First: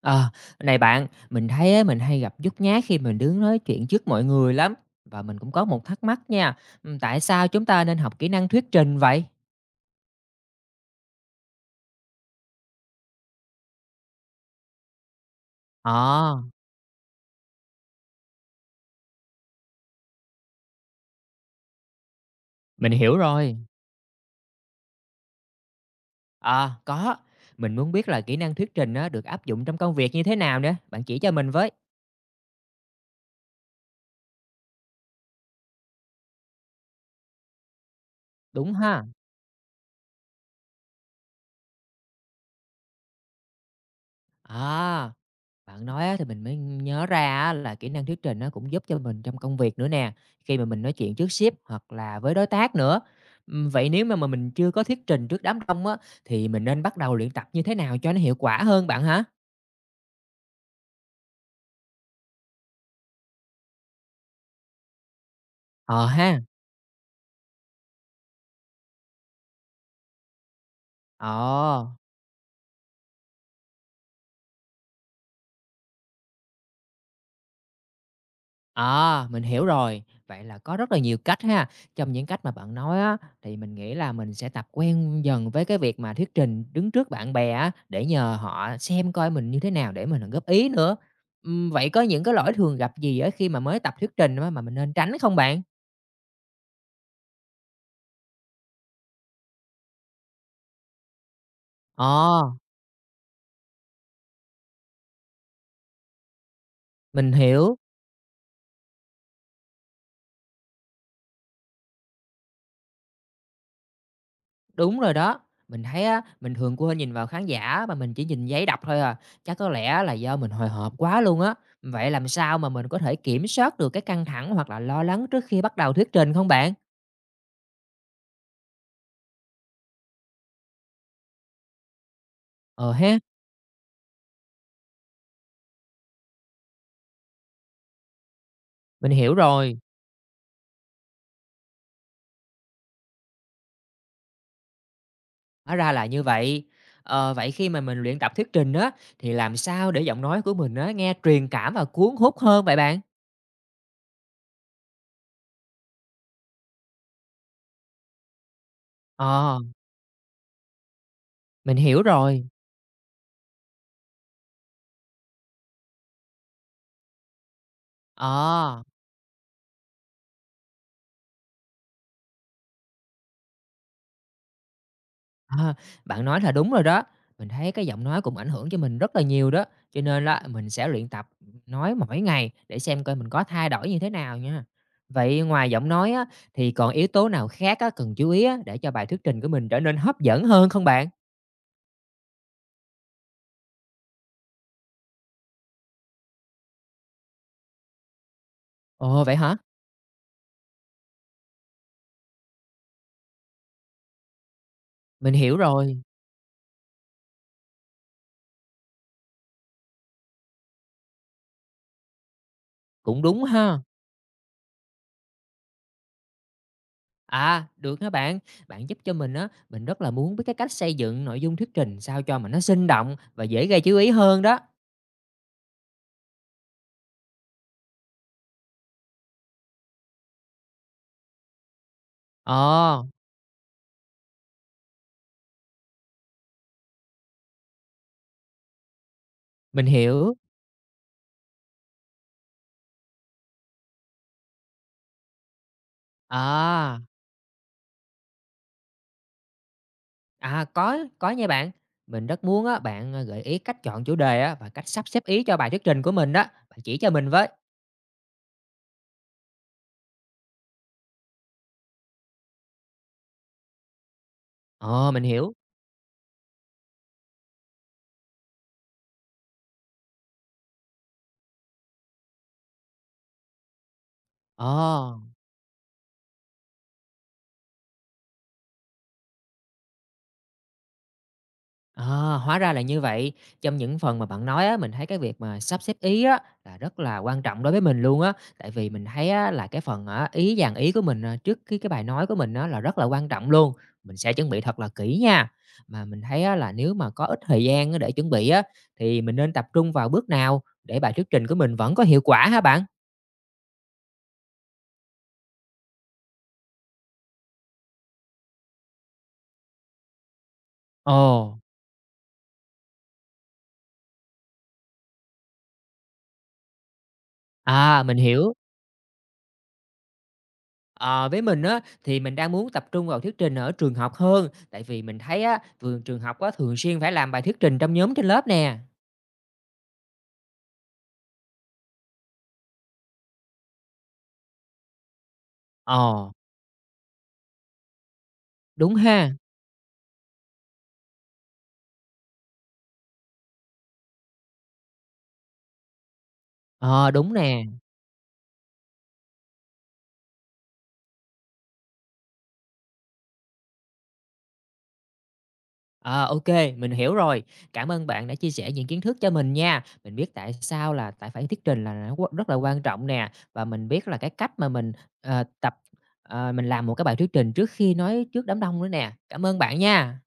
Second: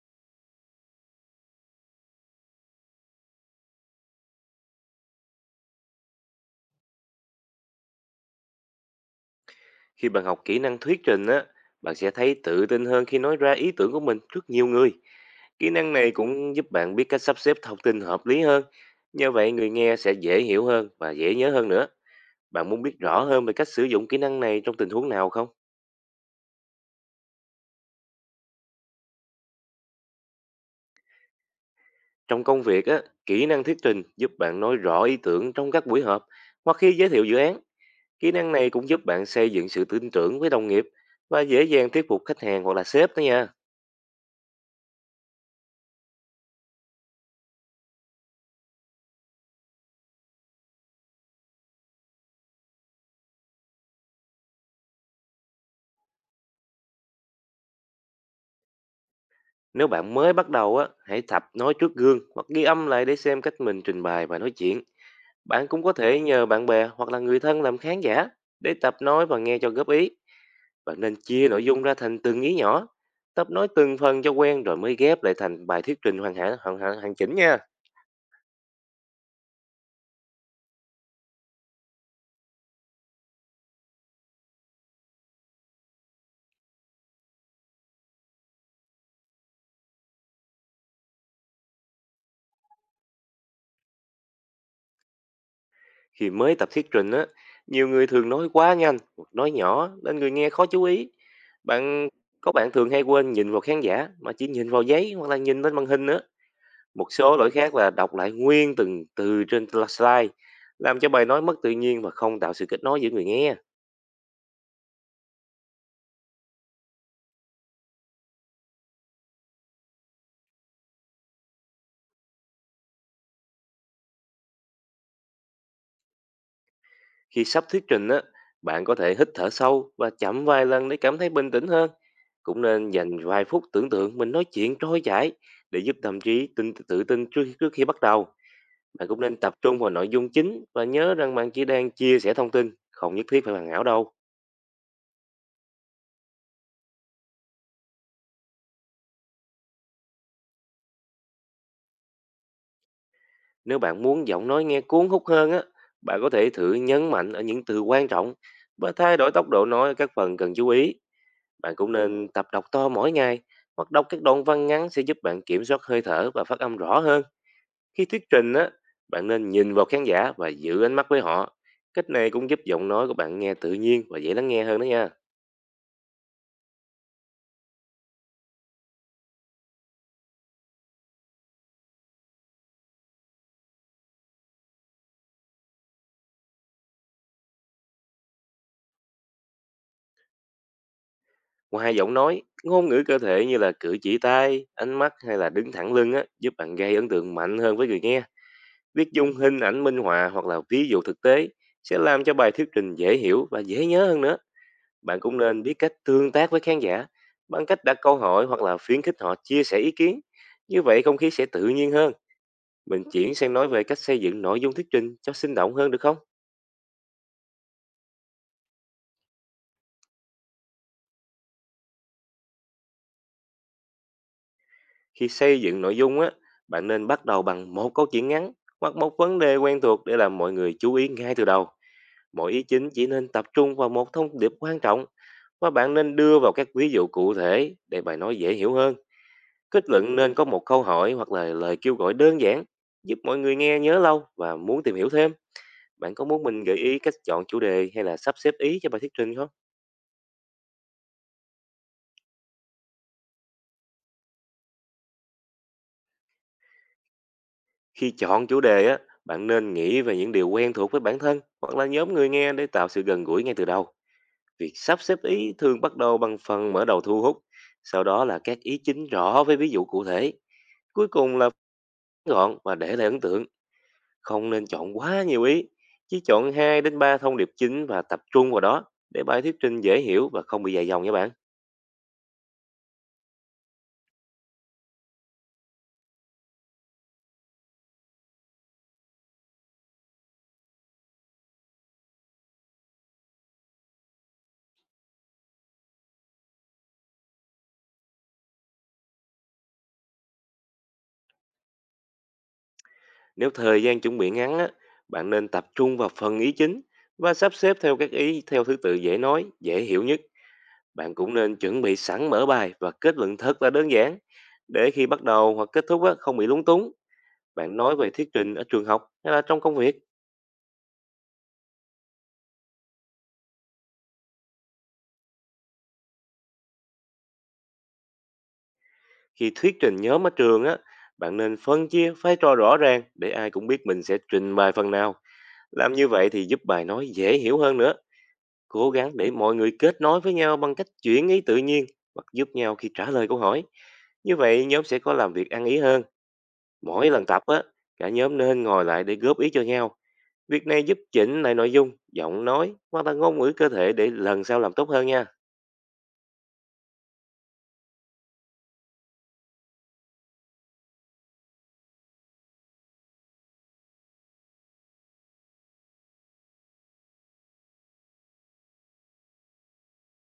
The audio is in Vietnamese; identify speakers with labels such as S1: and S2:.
S1: Ờ, này bạn, mình thấy á, mình hay gặp nhút nhát khi mình đứng nói chuyện trước mọi người lắm. Và mình cũng có một thắc mắc nha, ừ, tại sao chúng ta nên học kỹ năng thuyết trình vậy?
S2: Khi bạn học kỹ năng thuyết trình á, bạn sẽ thấy tự tin hơn khi nói ra ý tưởng của mình trước nhiều người. Kỹ năng này
S1: Ờ,
S2: cũng giúp bạn biết cách sắp xếp thông tin hợp lý hơn. Như vậy người nghe sẽ dễ hiểu hơn và dễ nhớ hơn nữa. Bạn muốn
S1: mình
S2: biết
S1: hiểu
S2: rõ hơn về
S1: rồi.
S2: cách sử dụng kỹ năng này trong tình huống nào không?
S1: Ờ, có. Mình muốn biết là kỹ năng thuyết trình á, được áp dụng trong công việc như thế nào nữa. Bạn chỉ cho mình với.
S2: Trong công việc á, kỹ năng thuyết trình giúp bạn nói rõ ý tưởng trong các buổi họp hoặc khi giới thiệu dự án. Kỹ năng này
S1: Đúng
S2: cũng
S1: ha.
S2: giúp bạn xây dựng sự tin tưởng với đồng nghiệp và dễ dàng thuyết phục khách hàng hoặc là sếp đó nha.
S1: À, bạn nói á thì mình mới nhớ ra á là kỹ năng thuyết trình nó cũng giúp cho mình trong công việc nữa nè, khi mà mình nói chuyện trước sếp hoặc là với đối tác nữa. Vậy nếu mà mình chưa có thuyết trình trước đám đông á, thì mình nên bắt đầu luyện tập như thế nào cho nó hiệu quả hơn bạn hả?
S2: Nếu bạn mới bắt đầu á, hãy tập nói trước gương hoặc ghi âm lại để xem cách mình trình bày và nói chuyện. Bạn cũng có
S1: Ờ
S2: thể
S1: ha,
S2: nhờ bạn bè hoặc là người thân làm khán giả để tập nói và nghe cho góp ý. Bạn nên chia nội dung
S1: ờ.
S2: ra thành từng ý nhỏ, tập nói từng phần cho quen rồi mới ghép lại thành bài thuyết trình hoàn hảo hoàn, hoàn, hoàn chỉnh nha.
S1: À, mình hiểu rồi. Vậy là có rất là nhiều cách ha. Trong những cách mà bạn nói á, thì mình nghĩ là mình sẽ tập quen dần với cái việc mà thuyết trình đứng trước bạn bè á, để nhờ họ xem coi mình như thế nào để mình góp ý nữa. Vậy có những cái lỗi thường gặp gì á khi mà mới tập thuyết trình á mà mình nên tránh không bạn?
S2: Khi mới tập thuyết trình á, nhiều người thường nói quá nhanh hoặc nói nhỏ nên người nghe khó chú ý. Bạn
S1: Ờ,
S2: có bạn thường hay quên nhìn vào khán giả mà chỉ nhìn vào giấy hoặc là nhìn lên màn hình nữa. Một
S1: mình
S2: số lỗi khác
S1: hiểu.
S2: là đọc lại nguyên từng từ trên slide, làm cho bài nói mất tự nhiên và không tạo sự kết nối giữa người nghe.
S1: Đúng rồi đó. Mình thấy á, mình thường quên nhìn vào khán giả mà mình chỉ nhìn giấy đọc thôi à. Chắc có lẽ là do mình hồi hộp quá luôn á. Vậy làm sao mà mình có thể kiểm soát được cái căng thẳng hoặc là lo lắng trước khi bắt đầu thuyết trình không bạn?
S2: Khi sắp thuyết trình á, bạn có thể hít thở sâu và chậm vài lần để cảm thấy bình tĩnh hơn. Cũng nên
S1: Ờ ha,
S2: dành vài phút tưởng tượng mình nói chuyện trôi chảy để giúp tâm trí tự tin trước trước khi bắt đầu. Bạn
S1: mình
S2: cũng
S1: hiểu
S2: nên tập
S1: rồi.
S2: trung vào nội dung chính và nhớ rằng bạn chỉ đang chia sẻ thông tin, không nhất thiết phải hoàn hảo đâu.
S1: Hóa ra là như vậy. Ờ, vậy khi mà mình luyện tập thuyết trình á, thì làm sao để giọng nói của mình á, nghe truyền cảm và cuốn hút hơn vậy bạn?
S2: Nếu bạn muốn giọng nói nghe cuốn hút hơn á, bạn có thể thử nhấn mạnh ở những từ quan trọng và thay đổi tốc
S1: Ờ,
S2: độ nói ở các phần cần chú ý. Bạn
S1: mình
S2: cũng
S1: hiểu
S2: nên tập
S1: rồi.
S2: đọc to mỗi ngày hoặc đọc các đoạn văn ngắn sẽ giúp bạn kiểm soát hơi thở và phát âm rõ hơn. Khi thuyết trình á,
S1: Ờ.
S2: bạn nên nhìn vào khán giả và giữ ánh mắt với họ. Cách này cũng giúp giọng nói của bạn nghe tự nhiên và dễ lắng nghe hơn đó nha.
S1: Ờ, bạn nói là đúng rồi đó. Mình thấy cái giọng nói cũng ảnh hưởng cho mình rất là nhiều đó, cho nên là mình sẽ luyện tập nói mỗi ngày để xem coi mình có thay đổi như thế nào nha. Vậy ngoài giọng nói á, thì còn yếu tố nào khác á, cần chú ý á, để cho bài thuyết trình của mình trở nên hấp dẫn hơn không bạn?
S2: Ngoài giọng nói, ngôn ngữ cơ thể như là cử chỉ tay, ánh mắt hay là đứng thẳng lưng á, giúp bạn gây ấn tượng mạnh hơn với người nghe. Việc
S1: Ồ,
S2: dùng
S1: vậy hả?
S2: hình ảnh minh họa hoặc là ví dụ thực tế sẽ làm cho bài thuyết trình dễ hiểu và dễ nhớ hơn nữa. Bạn
S1: Mình
S2: cũng
S1: hiểu
S2: nên biết cách
S1: rồi,
S2: tương tác với khán giả bằng cách đặt câu hỏi hoặc là khuyến khích họ chia sẻ ý kiến. Như vậy không khí sẽ tự nhiên hơn. Mình
S1: cũng
S2: chuyển
S1: đúng
S2: sang nói
S1: ha.
S2: về cách xây dựng nội dung thuyết trình cho sinh động hơn được không?
S1: À, được hả bạn? Bạn giúp cho mình á, mình rất là muốn biết cái cách xây dựng nội dung thuyết trình sao cho mà nó sinh động và dễ gây chú ý hơn đó.
S2: Khi xây dựng nội dung á, bạn nên bắt đầu bằng một câu chuyện ngắn hoặc một vấn đề quen thuộc để làm mọi người chú ý ngay từ đầu. Mỗi ý chính
S1: Ồ,
S2: chỉ nên tập trung vào một thông điệp quan trọng và bạn nên đưa vào các ví dụ cụ thể để bài nói dễ hiểu hơn.
S1: mình
S2: Kết luận
S1: hiểu.
S2: nên có một câu hỏi hoặc là lời kêu gọi đơn giản giúp mọi người nghe nhớ lâu và muốn tìm hiểu thêm. Bạn có muốn mình gợi
S1: À.
S2: ý cách chọn chủ đề hay là sắp xếp ý cho bài thuyết trình không?
S1: À, có nha bạn. Mình rất muốn á, bạn, gợi ý cách chọn chủ đề á, và cách sắp xếp ý cho bài thuyết trình của mình đó. Bạn chỉ cho mình với.
S2: Khi chọn chủ đề á, bạn nên nghĩ về những điều quen thuộc với bản thân hoặc là nhóm người nghe để tạo sự gần gũi ngay từ đầu. Việc sắp
S1: Ờ,
S2: xếp
S1: mình hiểu.
S2: ý thường bắt đầu bằng phần mở đầu thu hút, sau đó là các ý chính rõ với ví dụ cụ thể. Cuối cùng là gọn và để lại ấn tượng. Không nên chọn
S1: Ờ.
S2: quá nhiều ý, chỉ chọn 2 đến 3 thông điệp chính và tập trung vào đó để bài thuyết trình dễ hiểu và không bị dài dòng nha bạn.
S1: À, hóa ra là như vậy. Trong những phần mà bạn nói á, mình thấy cái việc mà sắp xếp ý á, là rất là quan trọng đối với mình luôn á. Tại vì mình thấy á, là cái phần á, ý dàn ý của mình à, trước cái bài nói của mình á, là rất là quan trọng luôn. Mình sẽ chuẩn bị thật là kỹ nha. Mà mình thấy á, là nếu mà có ít thời gian á, để chuẩn bị á, thì mình nên tập trung vào bước nào để bài thuyết trình của mình vẫn có hiệu quả hả bạn?
S2: Nếu thời gian chuẩn bị ngắn á, bạn nên tập trung vào phần ý chính và sắp xếp theo các ý theo thứ tự dễ nói, dễ hiểu nhất. Bạn cũng nên
S1: Ồ,
S2: chuẩn bị sẵn mở bài và kết luận thật là đơn giản để khi bắt đầu hoặc kết thúc á, không bị lúng túng. Bạn nói
S1: à,
S2: về
S1: mình
S2: thuyết
S1: hiểu.
S2: trình ở trường học hay là trong công việc?
S1: Ờ, với mình á, thì mình đang muốn tập trung vào thuyết trình ở trường học hơn, tại vì mình thấy á, vườn trường học á, thường xuyên phải làm bài thuyết trình trong nhóm trên lớp nè.
S2: Khi thuyết trình nhóm ở trường á, bạn nên phân chia vai trò rõ ràng để ai cũng biết mình sẽ trình bày phần nào. Làm như vậy
S1: Ờ,
S2: thì giúp bài nói dễ hiểu hơn nữa. Cố
S1: đúng
S2: gắng
S1: ha,
S2: để mọi người kết nối với nhau bằng cách chuyển ý tự nhiên hoặc giúp nhau khi trả lời câu hỏi. Như vậy nhóm sẽ có làm việc ăn ý hơn. Mỗi
S1: ờ,
S2: lần
S1: đúng
S2: tập á,
S1: nè.
S2: cả nhóm nên ngồi lại để góp ý cho nhau. Việc này giúp chỉnh lại nội dung, giọng nói hoặc là ngôn ngữ cơ thể để lần sau làm tốt hơn nha.
S1: Ờ, ok, mình hiểu rồi. Cảm ơn bạn đã chia sẻ những kiến thức cho mình nha. Mình biết tại sao là tại phải thuyết trình là nó quá- rất là quan trọng nè, và mình biết là cái cách mà mình tập mình làm một cái bài thuyết trình trước khi nói trước đám đông nữa nè. Cảm ơn bạn nha.